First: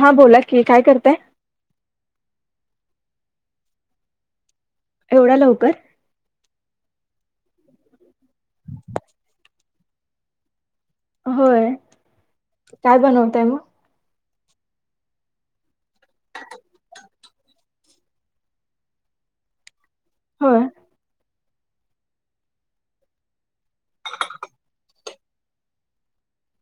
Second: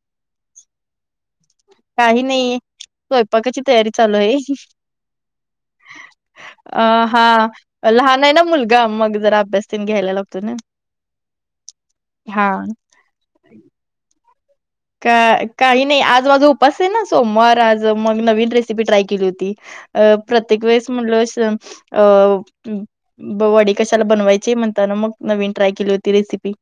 हा बोला की काय करताय? काही नाही स्वयंपाकाची तयारी चालू आहे. एवढा लवकर अ हा लहान आहे ना मुलगा मग जरा अभ्यास तेन घ्यायला लागतो ना. होय हा काय बनवताय मग? का काही नाही आज माझा उपास आहे ना सोमवार आज मग नवीन रेसिपी ट्राय केली होती. अ होय प्रत्येक वेळेस म्हटलंस अ ब वडी कशाला बनवायची म्हणताना मग नवीन ट्राय केली होती रेसिपी.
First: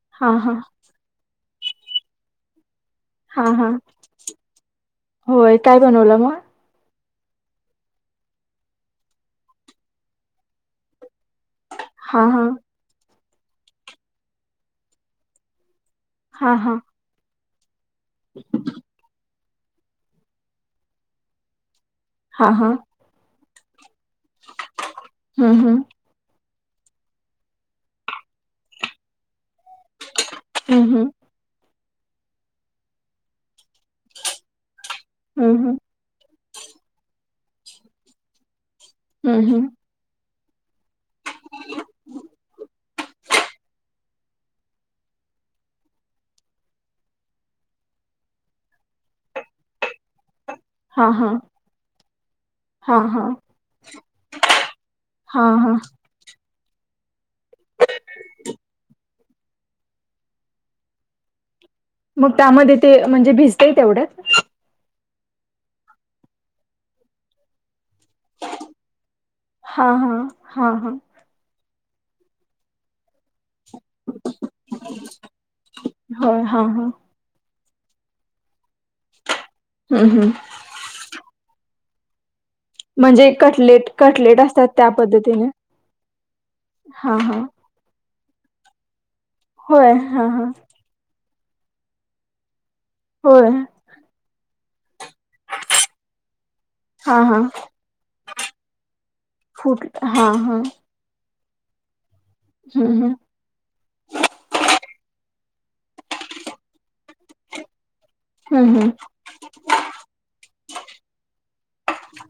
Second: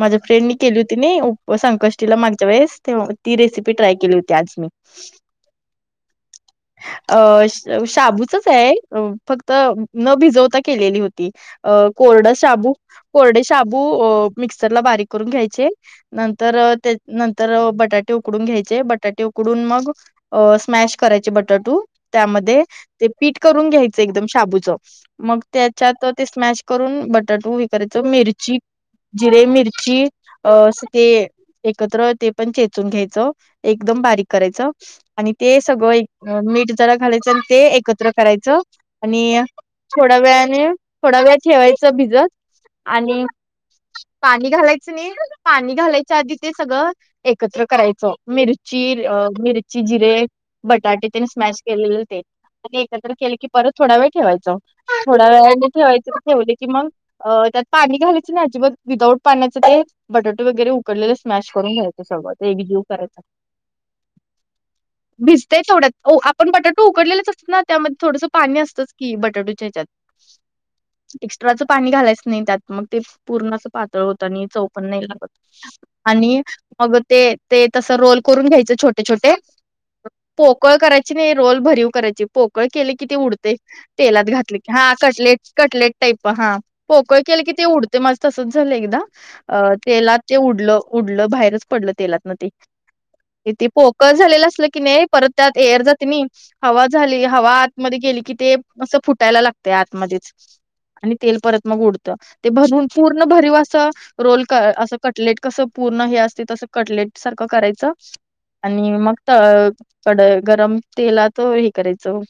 माझ्या हा हा फ्रेंडनी केली होती नाही संकष्टीला मागच्या वेळेस तेव्हा ती हा हा रेसिपी ट्राय केली होती आज मी. होय काय बनवलं मग अ श शाबूचाच आहे फक्त न भिजवता केलेली होती. अ हा कोरडा हा शाबू कोरडे शाबू मिक्सरला अ बारीक करून घ्यायचे. हा नंतर हा ते नंतर बटाटे उकडून घ्यायचे बटाटे उ कुडून मग अ स्मॅश करायचे बटाटू हा त्यामध्ये हा ते पीठ करून घ्याय चे एकदम शाबूचा मग हम्म हम्म त्याच्यात ते स्मॅश करून बटाटू वी करायच मिरची, जिरे मिरची अ असं हम्म ते एकत्र ते पण चेचून घ्यायचं एकदम बारीक करायचं आणि हम्म ते हम्म सगळं ए अ मीठ जरा घालायचं आणि ते एकत्र करायचं आणि अ हम्म हम्म थोड्या वेळाने थोडा वेळ ठेवायचं भिजत आणि पाणी घालायचं नाही पाणी घालायचं आदी ते सगळं एकत्र करायचं मिरची अ मिरची, जिरे हा बटाटे तेन हा स्मॅश केलेले ते आणि हा एकत्र हा केले की परत थोडा वेळ ठेवायचं थोडा हा वेळाने हा ठेवायचं तर ठेवू दे कि मग अ त्यात पाणी घालायचं नाही अजिबात विदाऊट पाण्याच ते बटाटे वगैरे उकडलेलं मॅश करून घ्याय मग त्यामध्ये ते म्हणजे भिजतय तेवढ्यात? भिजतेय थोड्यात ओ आपण बटाटो उकडलेलेचं असतात ना त्यामध्ये थोडंसा पाणी असतच कि बटाटूच्या हेच्यात. हा हा हा हा एक्स्ट्राचं पाणी घालायच नाही त्यात मग ते पूर्णच पातळ होतं आणि चव पण नाही लागत. आणि होय हा हा मग ते ते तसं रोल करून घ्यायचं छोटे-छोटे हम्म हम्म. पोकळ करायची नाही रोल भरीव करायची पोकळ केले ती म्हणजे उडते. कटलेट तेलात कटलेट घातले असतात की त्या हा कटलेट पद्धतीने कटलेट टाईप हा हा पोकळ हा केलं की ते उड ते माझ तसंच झालं एकदा अ होय तेलात हा ते हा उडलं उडलं बाहेरच पडलं तेलात ना ते. होय इती पोकळं झालेलं असलं की नाही परत त्यात एअर जाते नी. हवा हा झाली हा हवा आतमध्ये गेली की ते असं फुटायला लागते फुट हा आतमध्येच. हा आणि तेल परत मग उडतं ते भरवून हम्म हम्म पूर्ण भरीव असं रोल क असं कटलेट कसं पूर्ण हे असते तसं कटलेट सारखं करायचं हम्म हम्म आणि मग त कड गरम तेलात हे करायचं.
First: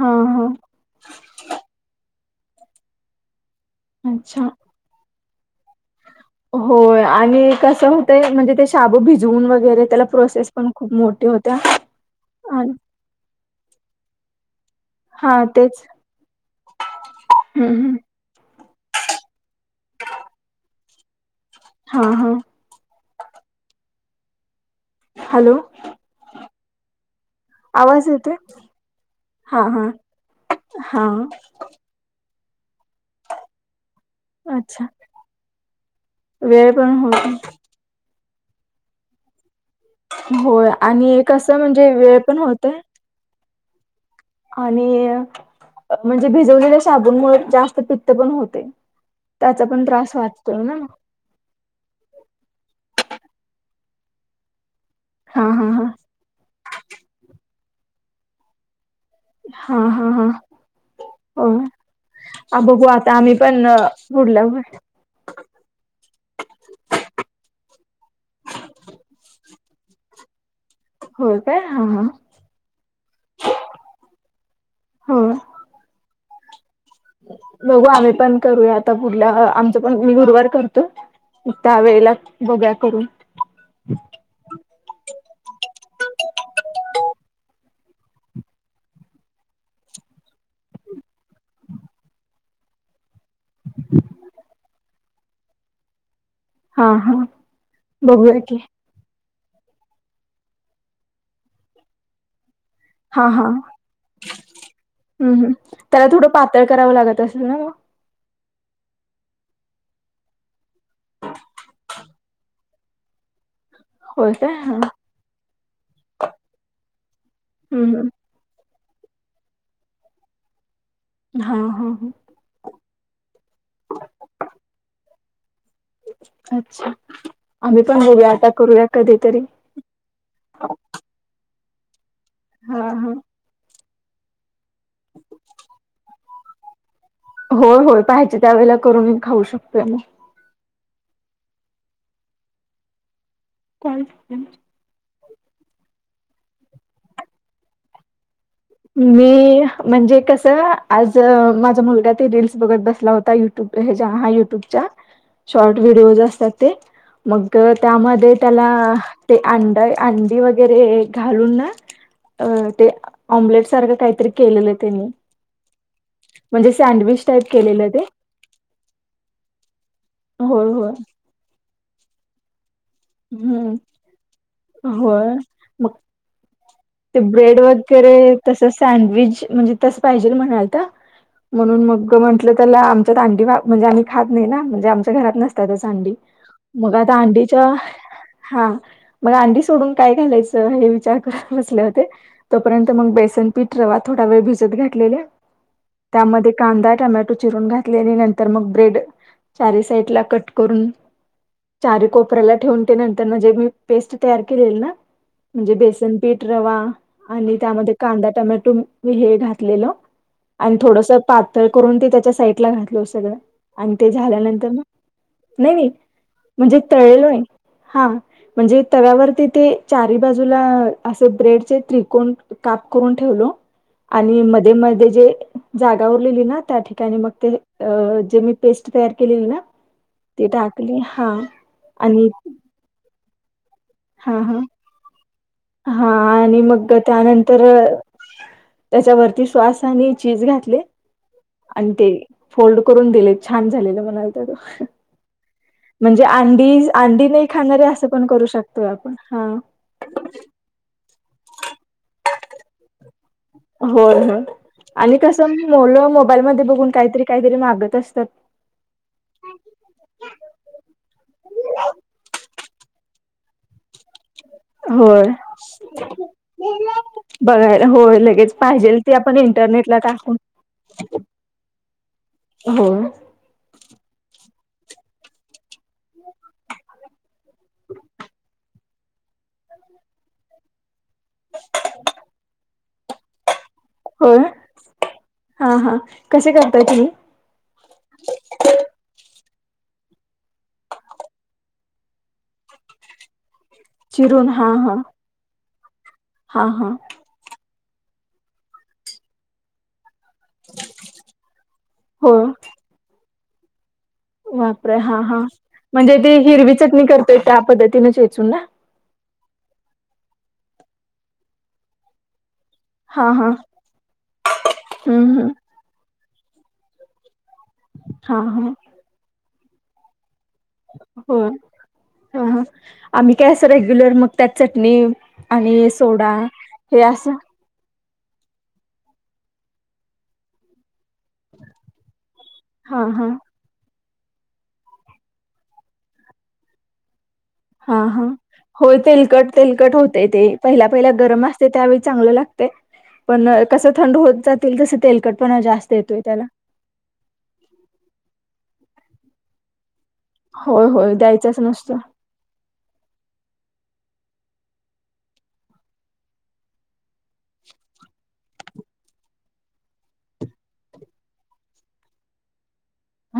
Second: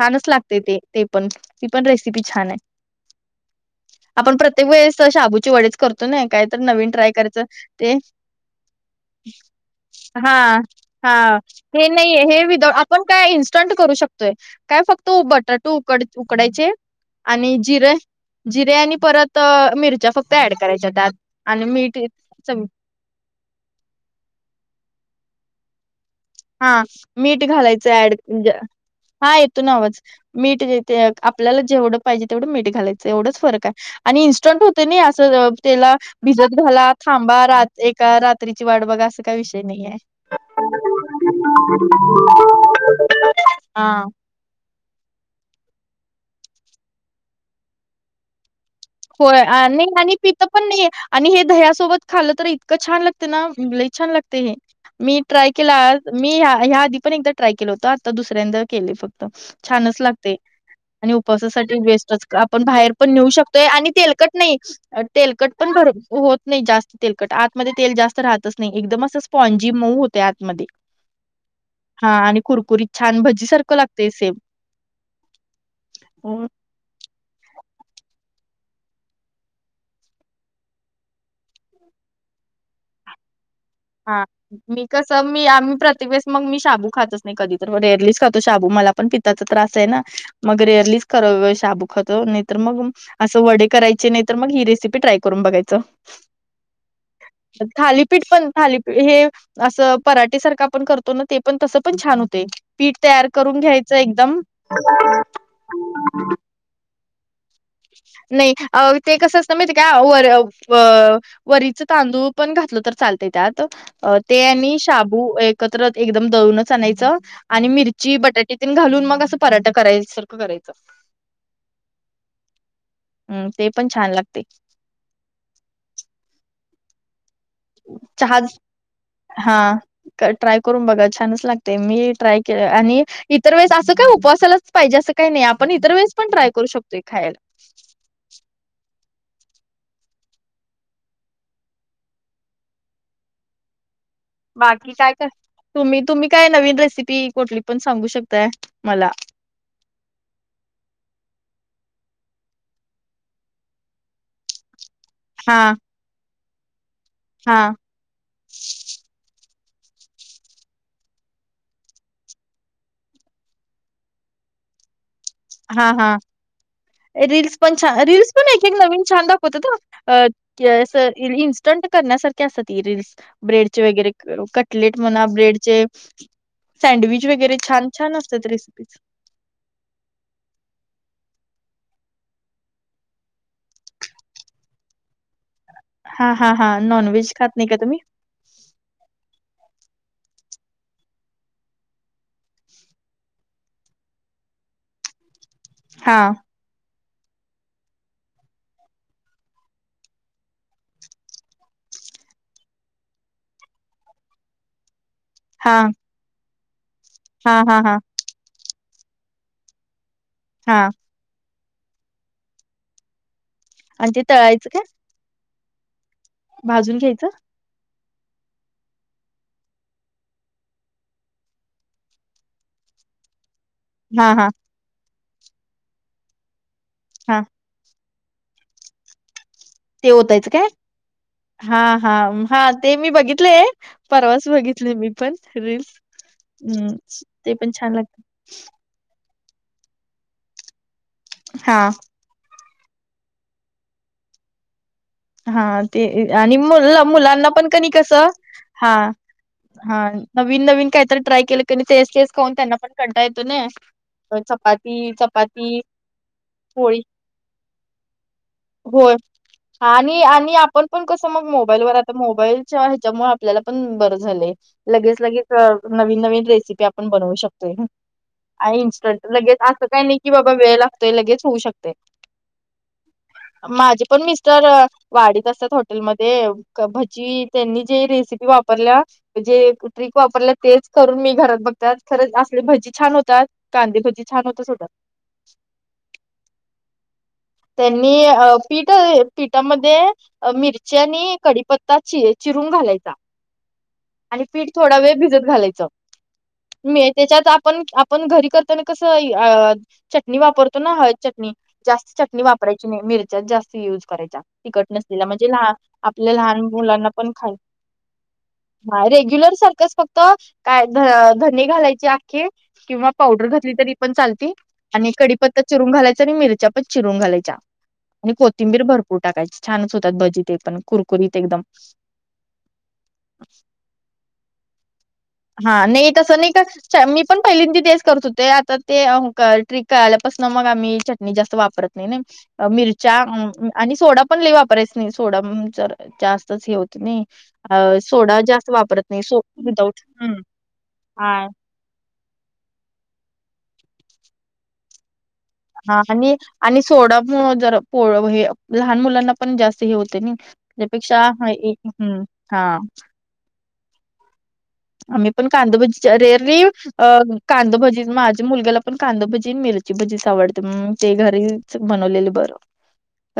हा हा लागते ते ते पण ती पण रेसपी छान आहे आपण अच्छा. प्रत्येक वेश शाबूचा वडेच करतो ना काय तर नवीन होय ट्राय आणि करायचं. कसं ते होतंय म्हणजे ते शाबू भिजवून वगैरे त्याला हा प्रोसेस पण खूप हा मोठी होत्या हे नाहीये हे विदा आणि पण काय इन्स्टंट करू शकतोय काय फक्त हा बटाटो तेच उकड उकडायचे आणि हम्म जिरे हम्म जिरे आणि परत अ मिरच्या फक्त ऍड करायच्या त्यात आणि मीठ हा हा च हॅलो. हा. मीठ घालायचं आवाज ऍड येतोय? म्हणजे हा येतो आवाज मीठ ते हा आपल्याला जेवढ पाहिजे तेवढं मीठ घालायचं एवढंच फरक आहे. आणि इन्स्टंट होते अच्छा नि असं त्याला भिजत वेळ घाला पण हो थांबा रा एका रात्रीची वाट बघास काय विषय नाही आहे. होय आणि कसं म्हणजे वेळ पण होतय आ आणि म्हणजे भिजवलेल्या शाबूनमुळे जास्त पित्त पण होते. हो त्याचा पण आणि त्रास आणि पितं वाचतोय पण ना नाहीये. आणि हे दह्यासोबत खालं तर इतकं छान लागते ना लय छान लागते हे मी हा ट्राय हा केला हा आ मी ह्या ह्या आधी पण एकदा ट्राय केलं होतं आत्ता दुसऱ्यांदा केले फ हा छानच हा हा लागते आणि होय. उपवासासाठी वेस्टच आपण बघू बाहेर पण आता नेऊ आम्ही शक ते आणि तेलकट पुढल्या नाही अ तेलकट पण भर होत नाही जास्त तेलकट आतमध्ये तेल जास्त राहतच नाही एकदम असच पॉणजी मऊ होते आतमध्ये. हा आणि कुरकुरीत छान भजी सारखं लागतय सेम. होय. ओड बघू आम्ही पण करूया आता पुढल्या आमचं पण मी गुरुवारी करतो. त्या वेळेला बघू या करून. हा. मी कसं मी आम्ही प्रतिवेेस मग मी शाबू खातच नाही कधी तर रेरलीच खातो शाबू मला पण ती ताचा त्रास आहे ना मग रेअरलीच करं शाबू खातो नाही तर मग असं वडे करायचे नाही तर मग ही रेसिपी ट्राय करून बघायचं. हा हा थालीपीठ बघूया पण की थालीपीठ हे असं पराटे सारखं आपण करतो ना ते पण तसं पण छान होते. पीठ तयार हा हा करून हम्म घ्यायचं एकदम तय कराववा लागत असेल म. नाही अ ते कसं असतं माहिती का वर व वरीचा तांदूळ पण घातलं तर चालते त्यात. अ होय ते काय आणि हा शाबू एकत्र एकदम दळूनच आणायचं आणि हम्म मिरची हम्म बटा तेतीन घालून मग असं पराठा करायसारखं करायचं. हा हा हा. हम्म ते पण छान लागते. अच्छा आम्ही पण बघू या आता करूया कधीतरी. क ट्राय करून बघा छानच लागते मी ट्राय केलं हा आणि हा इतर वेळेस असं काय उपवासाला पाहिजे असं काही नाही आपण इतर वेस पण ट्राय करू शकतोय खायला. हो होय पहाचे त्यावेळेला करून मी खाऊ शकतोय मग. कॉल जंग बाकी काय कर तुम्ही तुम्ही काय नवीन रेसिपी कोठली पण सांगू शकताय. मला मी म्हणजे कसं आज माझा मुलगा ते रील्स बघत बसला होता. युट्यूब हेज्या हा युट्यूब चा हा शॉर्ट व्हिडिओज असतात ते हा मगं त्यामध्ये त्याला ते अंड अंडी वगैरे घालून ना अ ते ऑम्लेट सारखं काहीतरी केलेलं त्यांनी. हा हा म्हणजे सँडविच टाईप रील्स पण केलेलं छान ते. रील्स पण एक एक नवीन छान दाखवत हा. अं होय अं होय असं इन्स्टंट करण्यासारखी असत्यात हे रील्स. हम्म ब्रेडचे वगैरे कटलेट म्हणा होय ब्रेडचे मग ते सँडविच ब्रेड छान वगैरे छान असतात तसं रेसिपीज. सँडविच म्हणजे तस पाहिजे म्हणालता. म्हणून मग म्हटलं त्याला आमच्यात अंडी म्हणजे आमही खात नाही ना. म्हणजे आमच्या घरात नस तरच अंडी, हां, हां, हां. मग आता नॉनव्हेज खात नाही अंडीच्या का तुम्ही? हा, मग अंडी सोडून काय घालायचं हे विचार कर बसले होते, तोपर्यंत मग बेसन पीठ, रवा थोडा वेळ भिजत घातलेल्या. हां, त्यामध्ये कांदा, टोमॅटो चिरून घातले आणि नंतर मग ब्रेड चारी साईडला कट करून चारी कोपऱ्याला ठेवून ते नंतर जे मी पेस्ट तयार केलेली ना म्हणजे हां, बेसन पीठ, रवा आणि हां, हां, त्यामध्ये हां, कांदा, टोमॅटो मु हे घातलेलं आणि हां. थोडंसं पातळ करून ते त्याच्या साईडला घातलो सगळं. आणि ते झाल्यानंतर मग नाही मी म्हणजे भाजून घ्यायचं? तळलोय. हा म्हणजे तव्यावरती ते चारी बाजूला असे ब्रेडचे त्रिकोण काप करून ठेवलो हां, आणि हां, मध्ये मध्ये जे जागा उरलेली ना त्या ठिकाणी मग हां. ते जे अ मी पेस्ट तयार केलेली ना ते ती ओतायच काय? टाकली हा हा, हा, आणि हा ते मी बघितलेय. हा परवाच हा बघितले मी पण रील्स. हा आणि मग हम्म ते पण छान लागते. त्याच्या वरती श्वास आणि चीज घातले हां. आणि ते फोल्ड करून दिले छान झालेलं म्हणालता तो. हा ते आणि अंडी नाही मु-मुलांना पण खाणारे कनई असं पण कसं करू शकतोय हा आपण हा हा. नवीन नवीन काय तरी ट्राय केलं कनई तेच तेच खाऊन त्यांना पण कंटाळा येतो नई. होय तर होय चपाती आणि कसं चपाती मोलं मोबाईलमधे बघून पोळी काहीतरी, काहीतरी मागत असत्यात. होय. आणि आणि आपण पण कसं मग मोबाईलवर आता मोबाईलच्या ह्याच्यामुळे आपल्याला पण बरं झालंय. लगेच होय लगेच अ नवीन नवीन रेसिपी आपण बनवू शकतोय ना. बघायला होय लगेच आणि पाहिजेल ते इन्स्टंट आपण लगेच असं इंटरनेटला काय नाही की टाकून बाबा वेळ लागतोय, लगेच होऊ शकतंय. होय. माझे पण मिस्टर वाडीत असत्यात हो टेलमध्ये भजी त्यांनी जे रेसिपी वापरल्या जे ट्रिक वापरलं तेच करून मी घरात बघतात खरच असले भजी छान होतात. कांदे भजी होय छानच होतात. हा हा. कसे करताय तुम्ही? त्यांनी अ पीठ पीठामध्ये मिरची आणि कडीपत्ता चि-चिरून घालायचा. आणि चिरून पीठ हा हा थोडा वेळ भिजत घालायचं. हा हा मी त्याच्यात आपण आपण घरी करताना कसं अ चटणी वापरतो ना हळद चटणी जास्त. हो मी वापरायची नाही मिरच्याच जास्त युज करायच्या. तिखट बापरे हा नसलेल्या हा म्हणजे लहान म्हणजे आपल्या ती लहान हिरवी चटणी मुलांना पण करतोय खाय त्या पद्धतीने चेचून ना हा रेग्युलर सारखंच फक्त काय ध-धने घालायचे आख्खे. किंवा हा पावडर हा घातली तरी पण चालती आणि हम्म हम्म कडीपत्ता चिरून घालायचा आणि मिरच्या पण चिरून घालायच्या आणि हा हा कोथिंबीर भरपूर टाकायची. छानच होतात भजी ते पण. कुरकुरीत एकदम. हं हं आम्ही काय असं रेग्युलर मग त्यात चटणी हा आणि नाही सोडा तसं नाही का च हे मी असं पण पहिलिंदी तेच करतो होते आता ते अ ट्रिक कळाल्यापासून मग आम्ही चटणी जास्त वापरत नाही नई. हा मिरच्या हा म म आणि सोडा पण लय वापरायचा नाही सोडम जर जास्तच हे होतं नी. अ हा सोडा जास्त वापरत नाही सो विदाउट ते ते पहिला पहिला गरम अस ते त्यावळी चांग लागतय पण अ कसं थंड होत जात तसं तेलकट हा आणि आणि सोडा मो जरा पोळा हे लहान मुलांना पण जास्त हे होतेय नी. होय होय त्यापेक्षा हाय द्यायचाच ए नसतो हम्म हा. आम्ही पण कांदबजीचा रेअरी अ कांदाभजी माझ्या मुलग्याला पण कांदाभजी, मिरची भजी आवडते मग ते घरी च बनवलेलं बरं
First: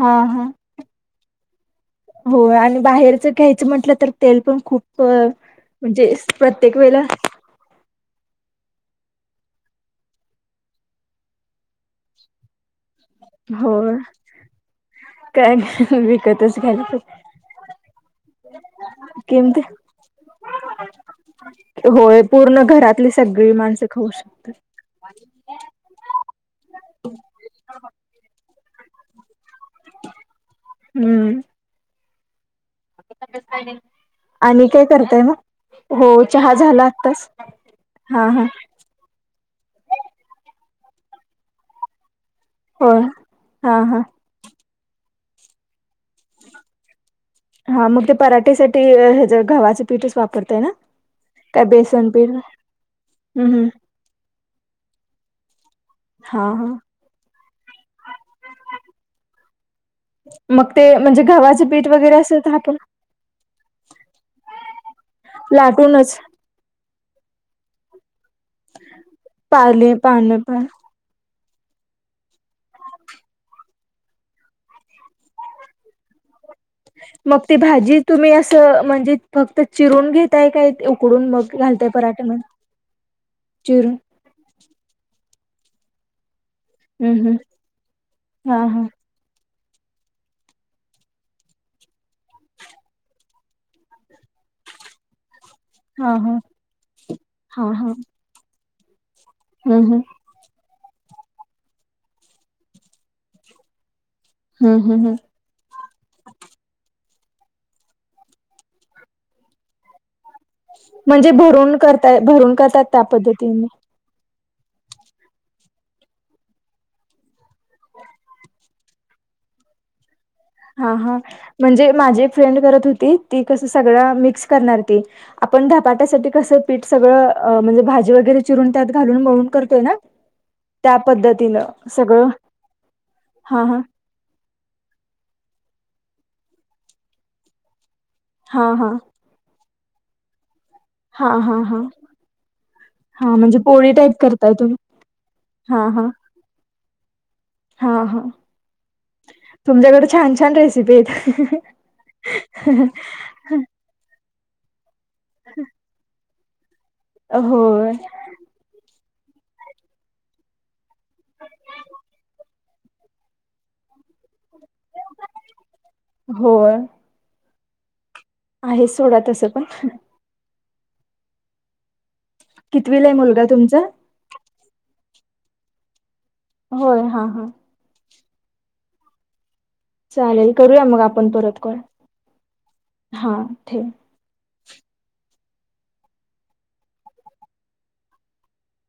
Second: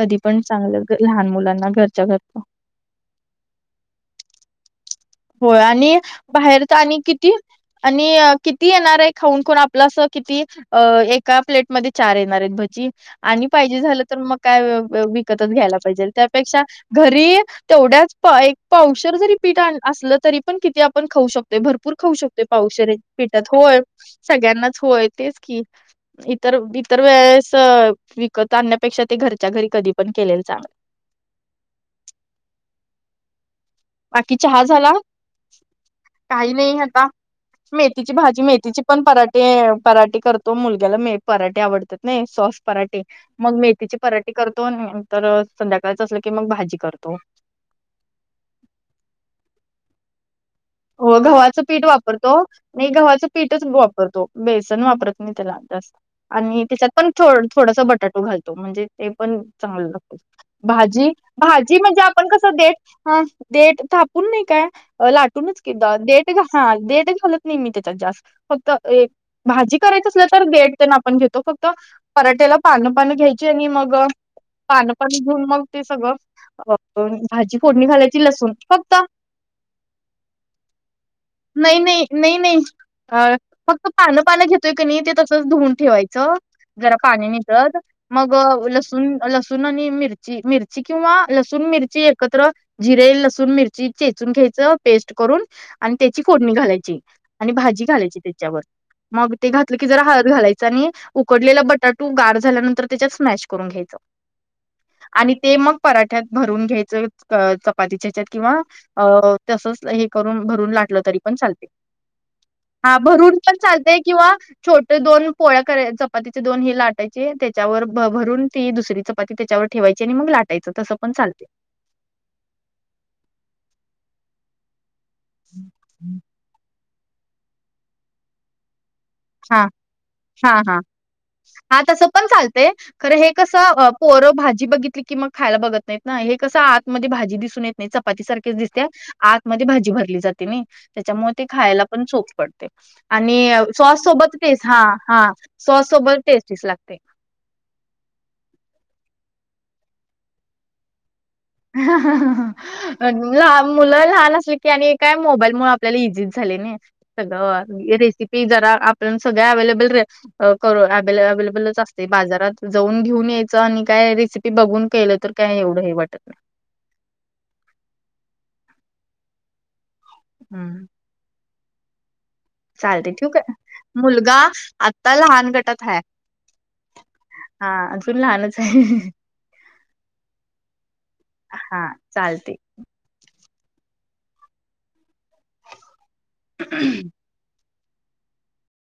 हा पण चांगलं लहान मुलांना घर हो आणि बाहेरचं घ्यायचं म्हटलं तर तेल पण खूप अ, होय आणि म्हणजे बाहेर त प्रत्येक आणि वेळेला किती आणि अ किती येणार आहे खाऊन कोण आपलंस किती अ एका प्लेटमध्ये चार येणार आहेत भज्जी आणि हो पाहिजे झालं तर मग काय वि विकतच काय घ्यायला पाहिजे विकतच त्यापेक्षा घ्यायला पाहिजे घरी तेवढ्याच प एक पावशर जरी पीठ किमती आण असलं तरी पण किती आपण खाऊ शकतोय भरपूर खाऊ होय शकतोय पूर्ण पावशऱ्या घरातली पिठात सगळी होय. माणसं खाऊ शकतात सगळ्यांनाच होय तेच की. इतर इतर वेळेस विकत आणण्यापेक्षा ते घरच्या घरी कधी पण केलेल चांगलं. हम्म. बाकी चहा आणि काय झाला करताय मग? हो काही चहा नाही झाला आता आत्ताच मेथीची हा भाजी हा.. मेथीची पण पराठे पराठे करतो मुलग्याला मे पराठे आवडतात ने सॉस होय पराठे मग हा मेथीची हा पराठी करतो आण तर संध्याकाळचा असलं की मग भाजी करतो. हा मग ते पराठेसाठी हेज्या गव्हाचे पीठच वापरतय ना? हो गव्हाचं काय पीठ बेसन वापरतो नाही गव्हाचं हम्म पीठच हम्म वाप करतो बेसन वापरत नाही त्याला आतास. हा आणि हा त्याच्यात पण थोड थोडासा बटाटो घालतो म्हणजे ते पण चांगलं लागतो. मग ते भाजी म्हणजे गव्हाचं भाजी पीठ म्हणजे वगैरे आपण असेल तर कसं डेट आपण हा डेट थापून नाही काय लाटूनच किदा लाटूनच डेट घा हा डेटच घालत नाही मी तेच्यात जास्त. फक्त एक भाजी पाले करायचं असल्या पान तर पण ब्रेडतेन आपण घेतो फक्त पराठ्याला पानं पानं घ्यायची आणि मग पानं पानं घेऊन मग ते सगळं अ मग ती भाजी फोडणी घालायची तुम्ही लसूण असं फक्त. म्हणजे फक्त चिरून घेताय काय उ नाही नाही नाही नाही हा फक्त चिरून पानं पानं घेत तोय क नी तसं धूवून ठेवायच जरा हम्म पाणी हम्म निगद मग हा हा लसूण लसू तुनानी आणि मिरची, मिरची किंवा लसूण, मिरची एकत्र जिरे, लसूण, मिरची चेचून घ्यायचं. पेस्ट करून आणि हा त्याची हा फोडणी घालायची आणि हा भाजी हा घालायची त्याच्यावर मग ते घातलं हम्म की हम्म जरा हळद घालायचं आणि उकडलेला बटाटू गार झाल्यानंतर त्याच्यात स्मॅश करून घ्यायचं. हम्म हम्म हम्म. आणि ते मग पराठ्यात भरून घ्यायचं चपातीच्या हेच्यात किंवा अ तसच हे करून भरून लाटलं तरी म्हणजे पण चालते भरून करताय भरून करतात हा त्या भरून पण पद्धतीने चालते किंवा छोटे दोन पोळ्या करे चपातीचे दोन हे लाटायचे त्याच्यावर भ भरून ती दुसरी च चपाती त्याच्यावर ठेवायची आणि मग लाट हा हा म्हणजे माझी एक फ्रेंड करत होती ती कसं सगळ्या मिक्स करणार ती आपण धापाट्यासाठी कसं पीठ सगळं अ म्हणजे भाजी वगैरे चिरून त्यात घालून मळून हा करतोय ना. हा हा त्या पद्धतीनं हा तसं पण सगळं चालतय खरं हे कसं हा हा अ पोरं भाजी बघितली की मग खायला बघत नाहीत ना हे कसं आतमध्ये भाजी दिसून येत नाही चपाती सारखेच हा दिसते हा आतमध्ये भाजी भरली जाते नी. हा त्याच्यामुळे ते हा हा खायला पण चोख पडते हा आणि म्हणजे पोळी सॉस टाईप सोबत करताय टेस तुम्ही हा हा हा सॉस हा सोबत टेस्टीच लागते. हा हा तुमच्याकडे छान-छान रेसिपी आहेत. मुलं लहान असली की आणि काय मोबाईल मूळं आपल्याला इझीच झाले ना होय सगळं रेसिपी की जरा आपण सगळ्या अवलेबल र अ कर अवलेबलच असते बाजारात. जाऊन घेऊन यायचं आणि काय रेसिपी बघून केलं तर काय एवढं हे वाट होय. आहे सोडा तसं पण हम्म. [inaudible] चालते ठीक मुलगा आहे तुमचा मुलगा आता लहान गटात आहे. होय हा हा. हा अजून लहानच आहे. चालेल करूया मग आपण परत कॉल हा चालते. हा ठेव. [inaudible]